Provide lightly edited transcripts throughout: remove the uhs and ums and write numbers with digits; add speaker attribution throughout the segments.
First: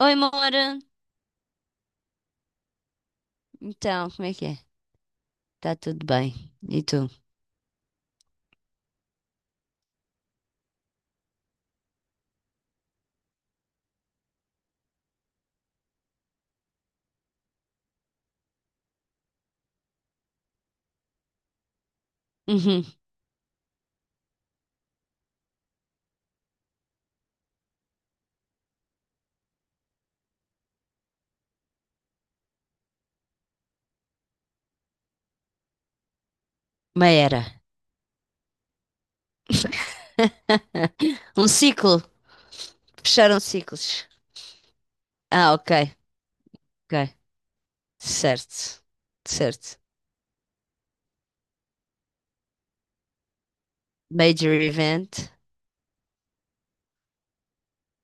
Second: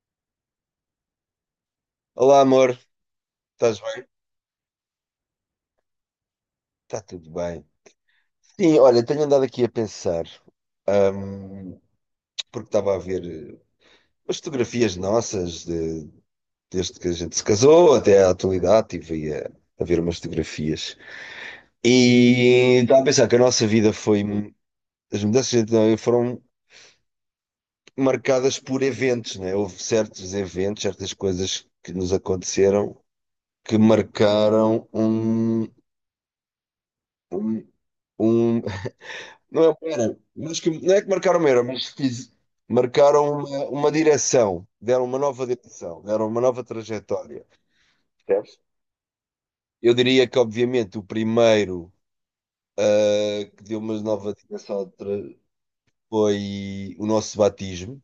Speaker 1: Oi, Mora.
Speaker 2: Olá, amor, estás bem?
Speaker 1: Então, como é que é? Tá tudo bem. E
Speaker 2: Está
Speaker 1: tu?
Speaker 2: tudo bem. Sim, olha, tenho andado aqui a pensar, ahm, porque estava a ver as fotografias nossas desde que a gente se casou até à atualidade, estive a ver umas fotografias. E
Speaker 1: Uhum.
Speaker 2: estava a pensar que a nossa vida foi. As mudanças de identidade foram marcadas por eventos, né? Houve certos eventos, certas coisas que nos aconteceram que marcaram
Speaker 1: Uma era.
Speaker 2: um, um. Não é uma era, mas que, não é que marcaram uma
Speaker 1: Um
Speaker 2: era, mas
Speaker 1: ciclo.
Speaker 2: marcaram
Speaker 1: Fecharam
Speaker 2: uma
Speaker 1: ciclos.
Speaker 2: direção, deram uma nova
Speaker 1: Ah, ok.
Speaker 2: direção, deram uma nova
Speaker 1: Ok.
Speaker 2: trajetória. Percebes?
Speaker 1: Certo. Certo.
Speaker 2: Eu diria que, obviamente, o primeiro que deu uma nova
Speaker 1: Major
Speaker 2: direção de
Speaker 1: event.
Speaker 2: foi o nosso batismo,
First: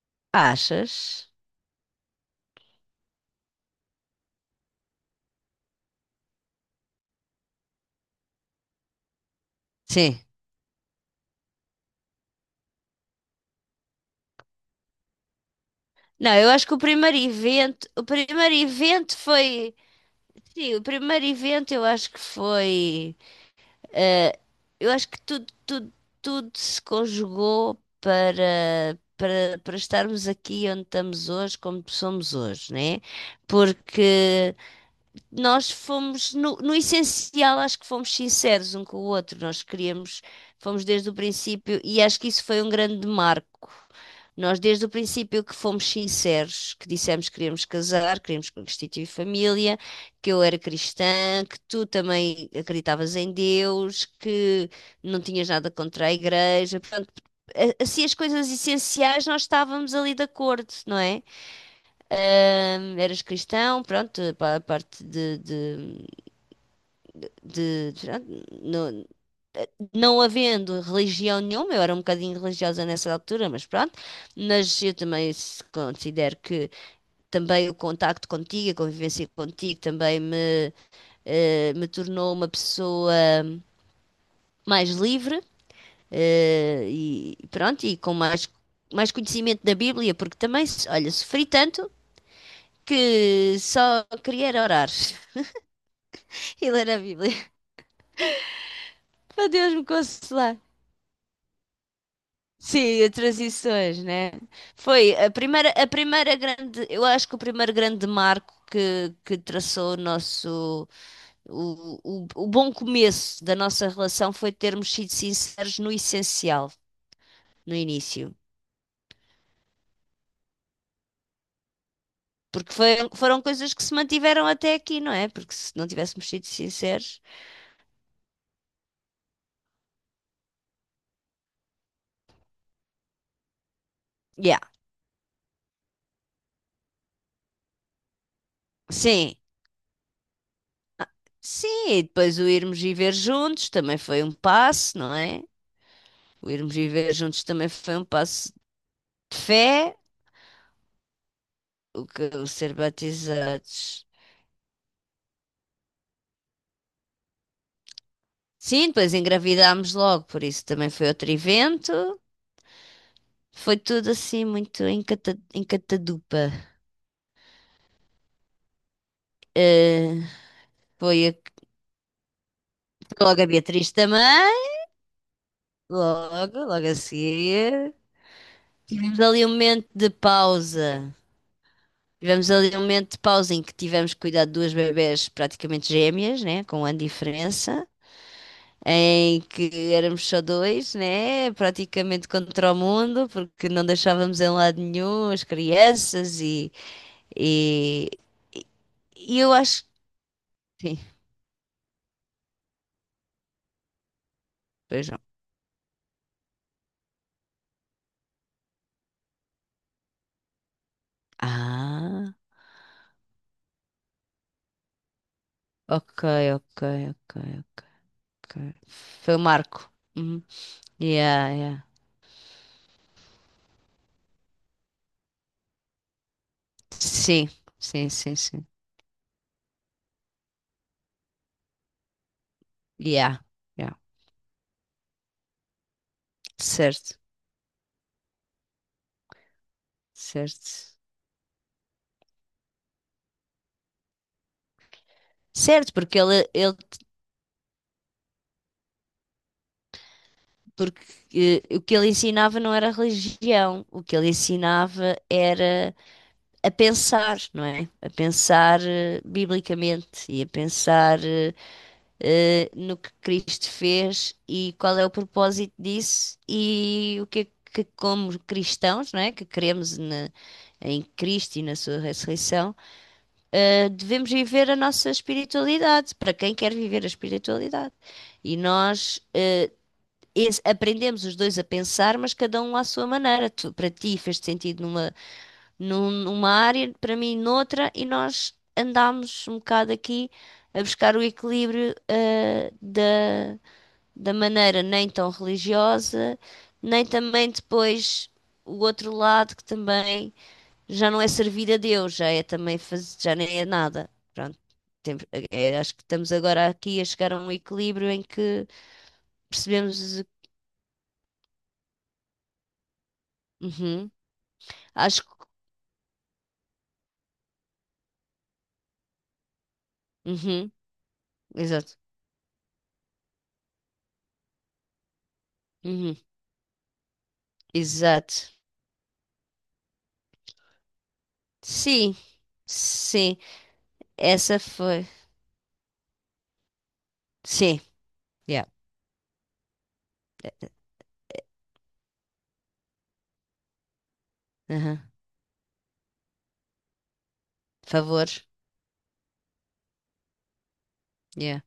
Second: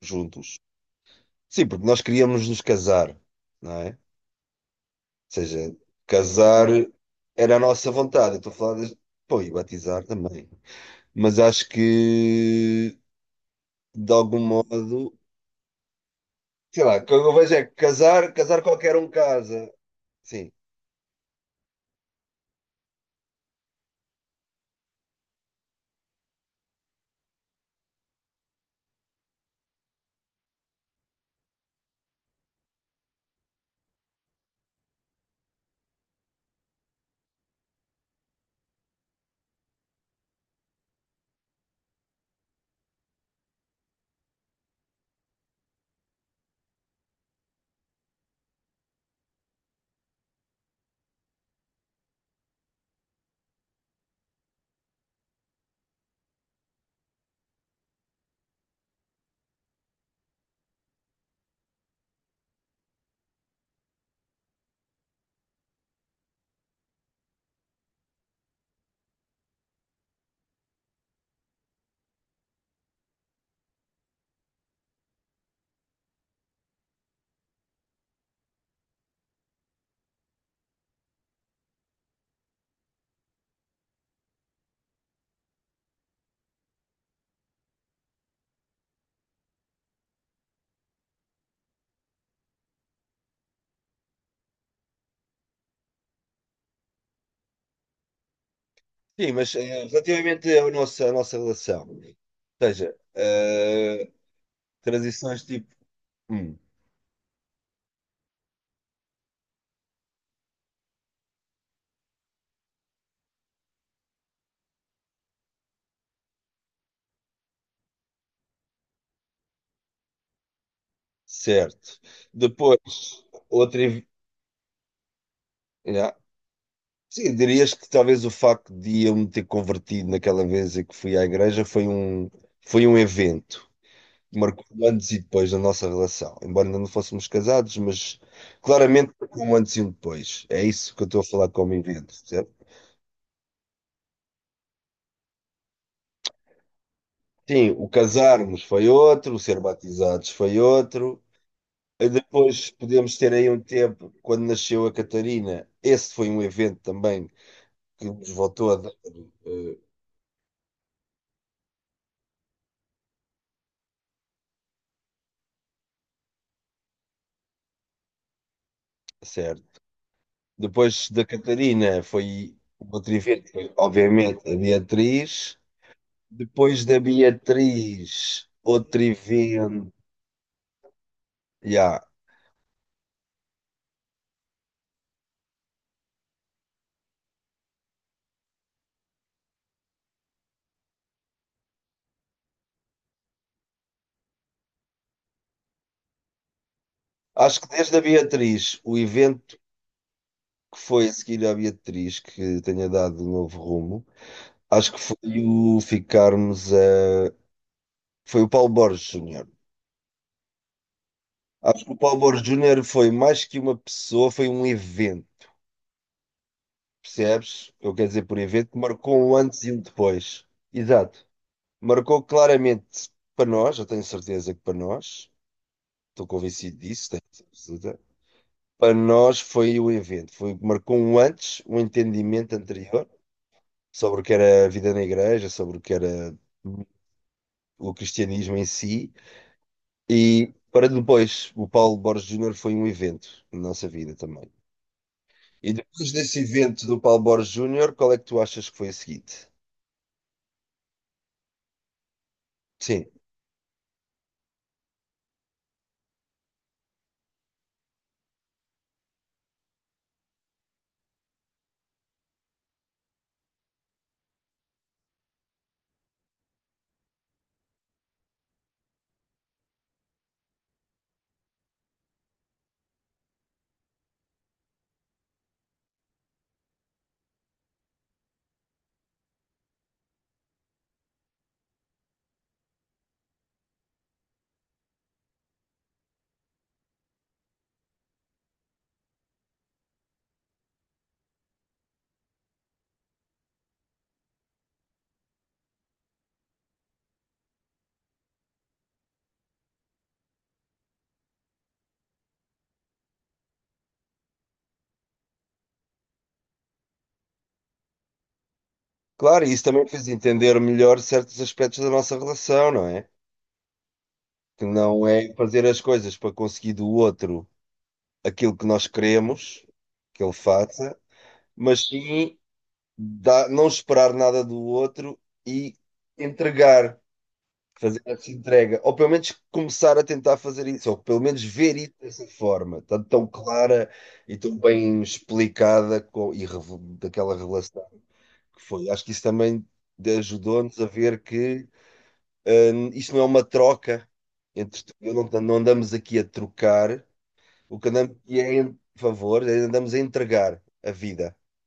Speaker 2: juntos.
Speaker 1: Achas?
Speaker 2: Sim, porque nós queríamos nos casar, não é? Ou seja, casar era a nossa vontade. Eu estou a falar de... Pô, e batizar
Speaker 1: Sim.
Speaker 2: também. Mas acho que, de algum modo.
Speaker 1: Não, eu acho que o
Speaker 2: Sei lá, o que
Speaker 1: primeiro
Speaker 2: eu vejo é que
Speaker 1: evento. O primeiro
Speaker 2: casar qualquer um
Speaker 1: evento
Speaker 2: casa.
Speaker 1: foi.
Speaker 2: Sim,
Speaker 1: Sim, o primeiro evento eu acho que foi. Eh, eu acho que tudo se conjugou para estarmos aqui onde estamos hoje, como somos hoje, né? Porque nós fomos, no essencial, acho que fomos sinceros um com o outro. Nós queríamos, fomos desde o princípio, e acho que isso foi um grande marco. Nós, desde o princípio, que fomos sinceros, que dissemos que queríamos casar, queríamos constituir família, que eu era cristã, que tu também acreditavas em Deus, que não tinhas nada contra a igreja. Portanto, assim, as coisas essenciais nós estávamos ali de acordo, não é? Eras cristão, pronto, a parte de pronto, no- não havendo religião nenhuma, eu era um bocadinho religiosa nessa altura, mas pronto, mas eu também considero que também o contacto contigo, a convivência contigo também me, me tornou uma pessoa mais livre, e pronto, e com mais, mais conhecimento da Bíblia, porque também, olha, sofri tanto que só queria era orar. E ler a Bíblia.
Speaker 2: sim,
Speaker 1: Para
Speaker 2: mas
Speaker 1: Deus me consolar.
Speaker 2: relativamente à nossa relação, ou seja,
Speaker 1: Sim, a transições, né? Foi
Speaker 2: transições tipo,
Speaker 1: a primeira
Speaker 2: hum,
Speaker 1: grande, eu acho que o primeiro grande marco que traçou o nosso, o bom começo da nossa relação foi termos sido sinceros no essencial, no início.
Speaker 2: certo.
Speaker 1: Porque
Speaker 2: Depois,
Speaker 1: foram coisas
Speaker 2: outra.
Speaker 1: que se mantiveram até aqui, não é? Porque se não
Speaker 2: Yeah.
Speaker 1: tivéssemos sido sinceros.
Speaker 2: Sim, dirias que talvez o facto de eu me ter convertido naquela vez em que fui à igreja foi foi um evento que
Speaker 1: Yeah.
Speaker 2: marcou o antes e depois da nossa relação. Embora ainda não fôssemos casados, mas claramente
Speaker 1: Sim,
Speaker 2: marcou um antes e um depois. É isso que eu estou a falar como
Speaker 1: sim, e
Speaker 2: evento.
Speaker 1: depois o irmos viver juntos também foi um passo, não é? O irmos viver juntos também
Speaker 2: Sim, o
Speaker 1: foi um passo
Speaker 2: casarmos foi outro,
Speaker 1: de
Speaker 2: o ser
Speaker 1: fé,
Speaker 2: batizados foi outro.
Speaker 1: o
Speaker 2: E
Speaker 1: que o
Speaker 2: depois
Speaker 1: ser
Speaker 2: podemos ter aí um
Speaker 1: batizados.
Speaker 2: tempo, quando nasceu a Catarina, esse foi um evento também que nos voltou a
Speaker 1: Sim,
Speaker 2: dar,
Speaker 1: depois
Speaker 2: eh,
Speaker 1: engravidámos logo, por isso também foi outro evento. Foi tudo assim muito em, cata, em catadupa.
Speaker 2: certo.
Speaker 1: Eh,
Speaker 2: Depois da
Speaker 1: foi
Speaker 2: Catarina foi outro
Speaker 1: logo a
Speaker 2: evento, foi,
Speaker 1: Beatriz
Speaker 2: obviamente, a
Speaker 1: também,
Speaker 2: Beatriz.
Speaker 1: logo
Speaker 2: Depois
Speaker 1: a
Speaker 2: da
Speaker 1: seguir.
Speaker 2: Beatriz, outro
Speaker 1: Tivemos ali um momento
Speaker 2: evento.
Speaker 1: de pausa.
Speaker 2: Ya.
Speaker 1: Tivemos ali um momento de pausa em que tivemos que cuidar de duas bebés praticamente gêmeas, né? Com um ano de diferença. Em que éramos só dois, né? Praticamente contra o mundo, porque não deixávamos em lado nenhum as crianças e,
Speaker 2: Acho que desde a
Speaker 1: e,
Speaker 2: Beatriz, o
Speaker 1: e eu
Speaker 2: evento
Speaker 1: acho
Speaker 2: que
Speaker 1: que sim,
Speaker 2: foi a seguir à Beatriz, que tenha dado um novo rumo. Acho que
Speaker 1: pois
Speaker 2: foi
Speaker 1: não.
Speaker 2: o ficarmos a. Foi o Paulo Borges Júnior. Acho que o Paulo
Speaker 1: Ah,
Speaker 2: Borges Júnior foi mais que uma pessoa, foi um evento,
Speaker 1: ok, ok,
Speaker 2: percebes?
Speaker 1: ok,
Speaker 2: Eu quero dizer por evento,
Speaker 1: ok.
Speaker 2: que marcou
Speaker 1: Foi
Speaker 2: um
Speaker 1: o
Speaker 2: antes e um
Speaker 1: Marco. Uhum.
Speaker 2: depois. Exato.
Speaker 1: Yeah, yeah.
Speaker 2: Marcou claramente para nós, eu tenho certeza que para nós, estou convencido disso, tenho
Speaker 1: Sim,
Speaker 2: certeza.
Speaker 1: sim, sim, sim.
Speaker 2: Para nós foi o evento, foi, marcou um antes, um entendimento anterior
Speaker 1: Yeah, yeah.
Speaker 2: sobre o que era a vida na igreja, sobre o que era
Speaker 1: Certo,
Speaker 2: o cristianismo em si. E para
Speaker 1: certo.
Speaker 2: depois, o Paulo Borges Júnior foi um evento na nossa vida também. E
Speaker 1: Certo,
Speaker 2: depois
Speaker 1: porque
Speaker 2: desse
Speaker 1: ele
Speaker 2: evento do Paulo Borges Júnior, qual é que tu achas que foi a seguinte?
Speaker 1: porque o que ele ensinava não era
Speaker 2: Sim,
Speaker 1: religião, o que ele ensinava era a pensar, não é? A pensar biblicamente e a pensar no que Cristo fez e qual é o propósito disso e o que é que, como cristãos, não é? Que queremos em Cristo e na sua ressurreição, devemos viver a nossa espiritualidade, para quem quer viver a espiritualidade. E nós aprendemos os dois a pensar, mas cada um à sua maneira. Para ti fez sentido numa numa área, para mim noutra, e nós andámos um bocado aqui a buscar o equilíbrio, da, da maneira nem tão religiosa, nem também depois o outro lado que também já não é servir a Deus, já é também fazer, já nem é nada. Pronto. Temos- é, acho que estamos agora aqui a chegar a um equilíbrio em que
Speaker 2: claro, e isso também fez
Speaker 1: percebemos.
Speaker 2: entender melhor certos aspectos da nossa relação, não é?
Speaker 1: Uhum,
Speaker 2: Que não
Speaker 1: acho
Speaker 2: é
Speaker 1: que.
Speaker 2: fazer as coisas para conseguir do outro aquilo que nós queremos que ele
Speaker 1: Uhum,
Speaker 2: faça, mas
Speaker 1: exato.
Speaker 2: sim não esperar nada do outro e
Speaker 1: Uhum,
Speaker 2: entregar fazer essa
Speaker 1: exato.
Speaker 2: entrega, ou pelo menos começar a tentar fazer isso, ou pelo menos ver isso
Speaker 1: Sim,
Speaker 2: dessa forma, tão, tão
Speaker 1: sim.
Speaker 2: clara e tão
Speaker 1: Essa
Speaker 2: bem
Speaker 1: foi.
Speaker 2: explicada com, e daquela
Speaker 1: Sim,
Speaker 2: revelação que
Speaker 1: yeah.
Speaker 2: foi. Acho que isso também ajudou-nos a ver que isto não é uma troca entre tu e
Speaker 1: Aham.
Speaker 2: eu, não, não andamos aqui a trocar, o que andamos aqui
Speaker 1: Favores.
Speaker 2: é em favor, andamos a entregar a vida.
Speaker 1: Yeah,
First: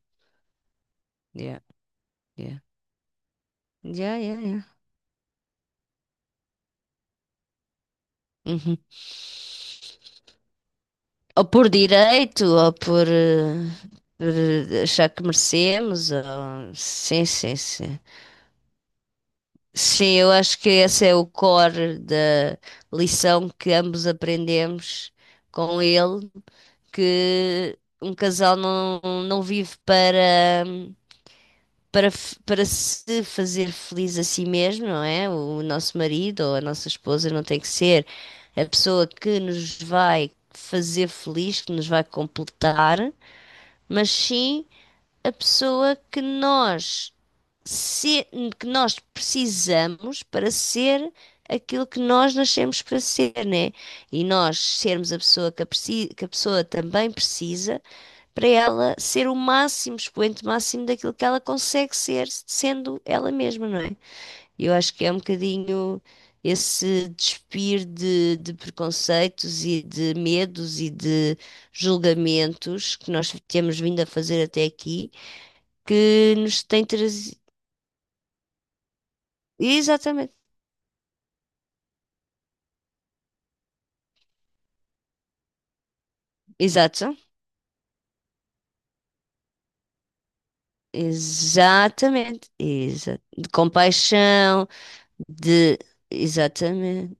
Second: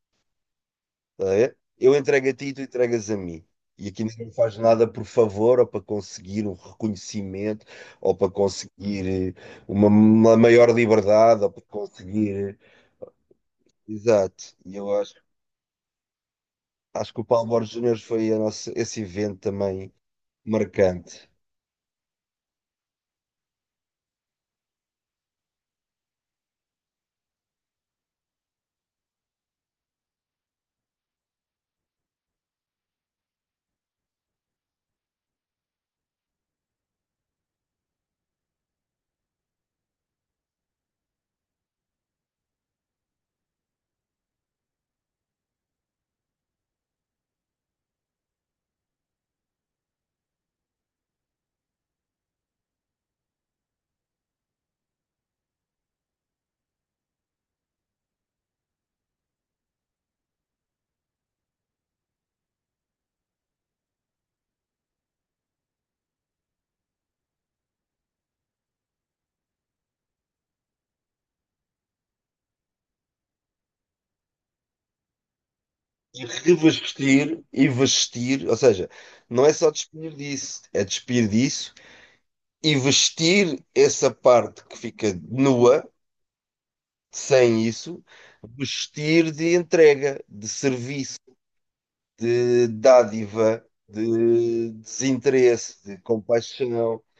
Speaker 2: Tá a ver?
Speaker 1: yeah,
Speaker 2: Eu entrego a ti e
Speaker 1: yeah.
Speaker 2: tu entregas a mim. E aqui
Speaker 1: Yeah,
Speaker 2: ninguém
Speaker 1: yeah,
Speaker 2: faz
Speaker 1: yeah.
Speaker 2: nada por favor ou para conseguir um reconhecimento ou para
Speaker 1: Uhum.
Speaker 2: conseguir uma maior liberdade
Speaker 1: Ou
Speaker 2: ou para
Speaker 1: por direito,
Speaker 2: conseguir.
Speaker 1: ou por, por,
Speaker 2: Exato. E eu
Speaker 1: achar
Speaker 2: acho,
Speaker 1: que merecemos. Ou...
Speaker 2: acho que o
Speaker 1: Sim,
Speaker 2: Paulo
Speaker 1: sim,
Speaker 2: Borges Júnior
Speaker 1: sim.
Speaker 2: foi a nossa, esse evento também
Speaker 1: Sim, eu acho que esse é o
Speaker 2: marcante.
Speaker 1: core da lição que ambos aprendemos com ele, que um casal não, não vive para para se fazer feliz a si mesmo, não é? O nosso marido ou a nossa esposa não tem que ser a pessoa que nos vai fazer feliz, que nos vai completar, mas sim a pessoa que nós se- que nós precisamos para ser aquilo que nós nascemos para ser, né? E nós sermos a pessoa que a, que a pessoa também precisa para ela ser o máximo, expoente máximo daquilo que ela consegue ser, sendo ela mesma, não é? Eu acho que é um bocadinho esse despir de preconceitos e de medos e de julgamentos que nós temos vindo a fazer até aqui,
Speaker 2: E
Speaker 1: que nos tem trazido.
Speaker 2: revestir e vestir, ou seja, não é só despir
Speaker 1: Exatamente,
Speaker 2: disso, é despir disso e vestir essa parte que fica nua.
Speaker 1: exato.
Speaker 2: Sem isso, vestir de entrega, de serviço,
Speaker 1: Exatamente,
Speaker 2: de
Speaker 1: de
Speaker 2: dádiva,
Speaker 1: compaixão,
Speaker 2: de
Speaker 1: de
Speaker 2: desinteresse, de compaixão,
Speaker 1: exatamente,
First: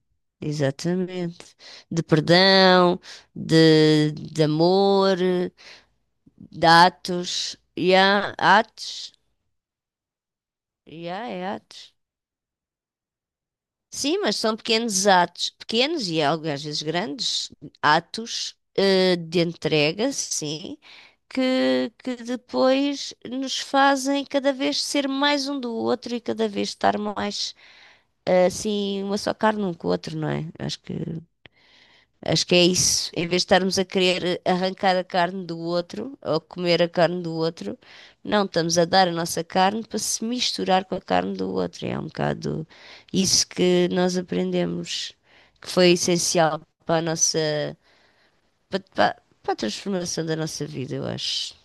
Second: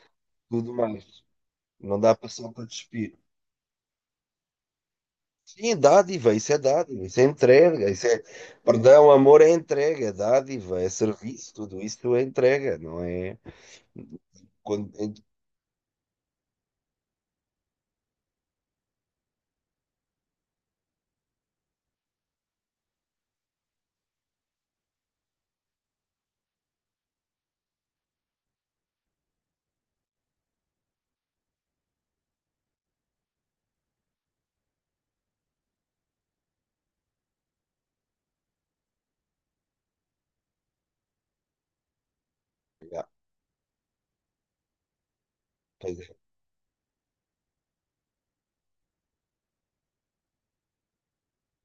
Speaker 2: tudo mais.
Speaker 1: exatamente,
Speaker 2: Não
Speaker 1: de
Speaker 2: dá para só para
Speaker 1: perdão,
Speaker 2: despir.
Speaker 1: de amor,
Speaker 2: Sim,
Speaker 1: de
Speaker 2: dádiva, isso é entrega, isso é. Perdão,
Speaker 1: atos,
Speaker 2: amor é entrega, é dádiva, é
Speaker 1: e há é
Speaker 2: serviço, tudo
Speaker 1: atos.
Speaker 2: isso é entrega, não é?
Speaker 1: Sim, mas são pequenos
Speaker 2: Quando...
Speaker 1: atos, pequenos e algo às vezes grandes atos de entrega, sim, que depois nos fazem cada vez ser mais um do outro e cada vez estar mais assim, uma só carne um com o outro, não é? Acho que acho que é isso. Em vez de estarmos a querer arrancar a carne do outro ou comer a carne do outro, não, estamos a dar a nossa carne para se misturar com a carne do outro. É um bocado
Speaker 2: Ah,
Speaker 1: isso que nós aprendemos, que foi
Speaker 2: pois é.
Speaker 1: essencial para a nossa, para a transformação da nossa vida, eu acho,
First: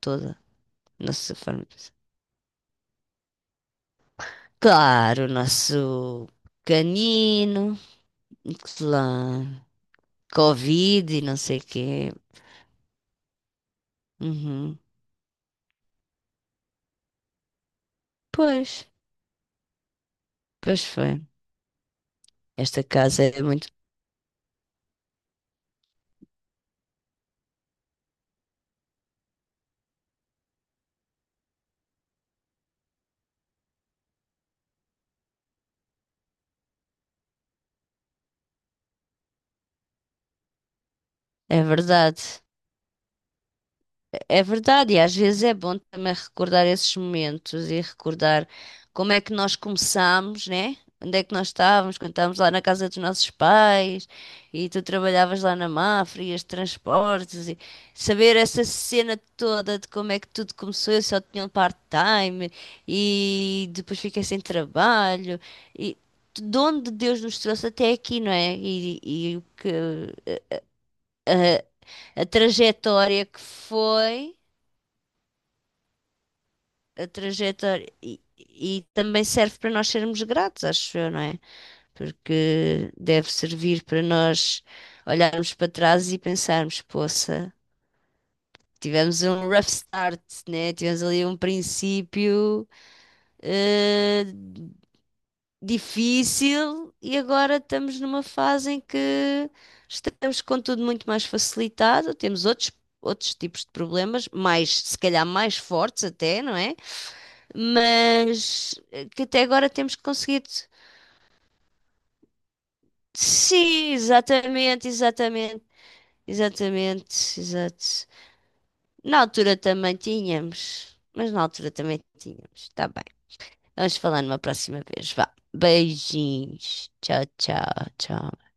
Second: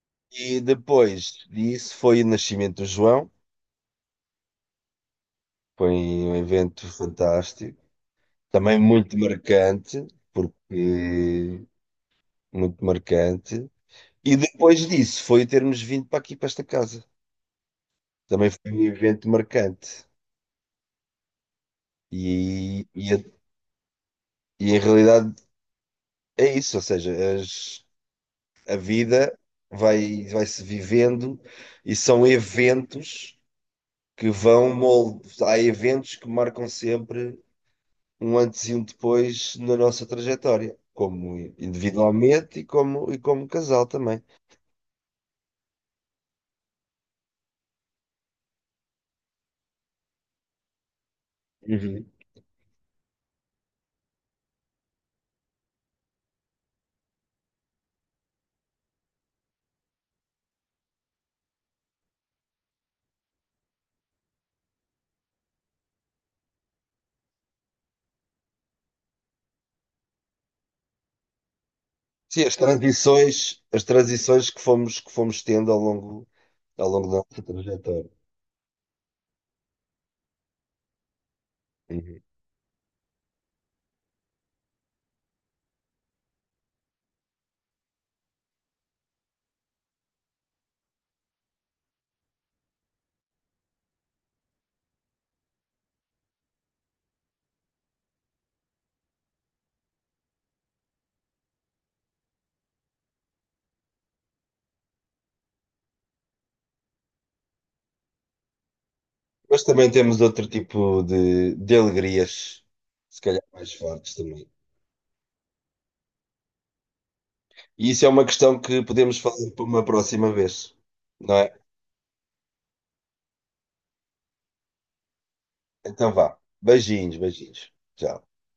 Speaker 1: toda,
Speaker 2: E
Speaker 1: nossa
Speaker 2: depois
Speaker 1: forma de pensar.
Speaker 2: disso foi o nascimento do João,
Speaker 1: Claro, o
Speaker 2: foi
Speaker 1: nosso
Speaker 2: um evento fantástico.
Speaker 1: canino,
Speaker 2: Também muito
Speaker 1: claro,
Speaker 2: marcante,
Speaker 1: Covid e não sei o
Speaker 2: porque
Speaker 1: quê.
Speaker 2: muito marcante. E
Speaker 1: Uhum.
Speaker 2: depois disso foi termos vindo para aqui, para esta casa. Também
Speaker 1: Pois,
Speaker 2: foi um evento marcante.
Speaker 1: pois foi. Esta
Speaker 2: E, e,
Speaker 1: casa
Speaker 2: a-
Speaker 1: é muito.
Speaker 2: e em realidade é isso, ou seja, a vida vai-se vivendo e são eventos que vão moldar. Há eventos que marcam sempre um antes e um depois na nossa trajetória, como
Speaker 1: É verdade.
Speaker 2: individualmente e como casal também.
Speaker 1: É verdade. E às vezes é bom também recordar esses momentos e recordar como é que nós começámos, né? Onde é que nós estávamos
Speaker 2: Uhum.
Speaker 1: quando estávamos lá na casa dos nossos pais e tu trabalhavas lá na Mafra e os transportes e saber essa cena toda de como é que tudo começou. Eu só tinha um part-time e depois fiquei sem trabalho e de onde Deus nos trouxe até aqui, não é? E o que a
Speaker 2: Sim,
Speaker 1: trajetória que
Speaker 2: as
Speaker 1: foi,
Speaker 2: transições que fomos tendo ao longo
Speaker 1: a
Speaker 2: da nossa
Speaker 1: trajetória.
Speaker 2: trajetória.
Speaker 1: E também serve para nós sermos gratos, acho eu, não é?
Speaker 2: Uhum.
Speaker 1: Porque deve servir para nós olharmos para trás e pensarmos, poça, tivemos um rough start, né? Tivemos ali um princípio eh, difícil e agora estamos numa fase em que estamos com tudo muito mais facilitado, temos outros tipos de problemas, mais, se calhar mais fortes até, não é? Mas que até
Speaker 2: Mas
Speaker 1: agora
Speaker 2: também
Speaker 1: temos
Speaker 2: temos outro
Speaker 1: conseguido.
Speaker 2: tipo de alegrias, se calhar mais
Speaker 1: Sim,
Speaker 2: fortes também.
Speaker 1: exatamente, exatamente, exatamente,
Speaker 2: E isso
Speaker 1: exato.
Speaker 2: é uma questão que podemos
Speaker 1: Na
Speaker 2: falar
Speaker 1: altura
Speaker 2: para uma
Speaker 1: também
Speaker 2: próxima vez,
Speaker 1: tínhamos, mas
Speaker 2: não
Speaker 1: na
Speaker 2: é?
Speaker 1: altura também tínhamos. Tá bem. Vamos falar numa próxima vez. Vá.
Speaker 2: Então vá.
Speaker 1: Beijinhos.
Speaker 2: Beijinhos,
Speaker 1: Tchau,
Speaker 2: beijinhos.
Speaker 1: tchau,
Speaker 2: Tchau.
Speaker 1: tchau.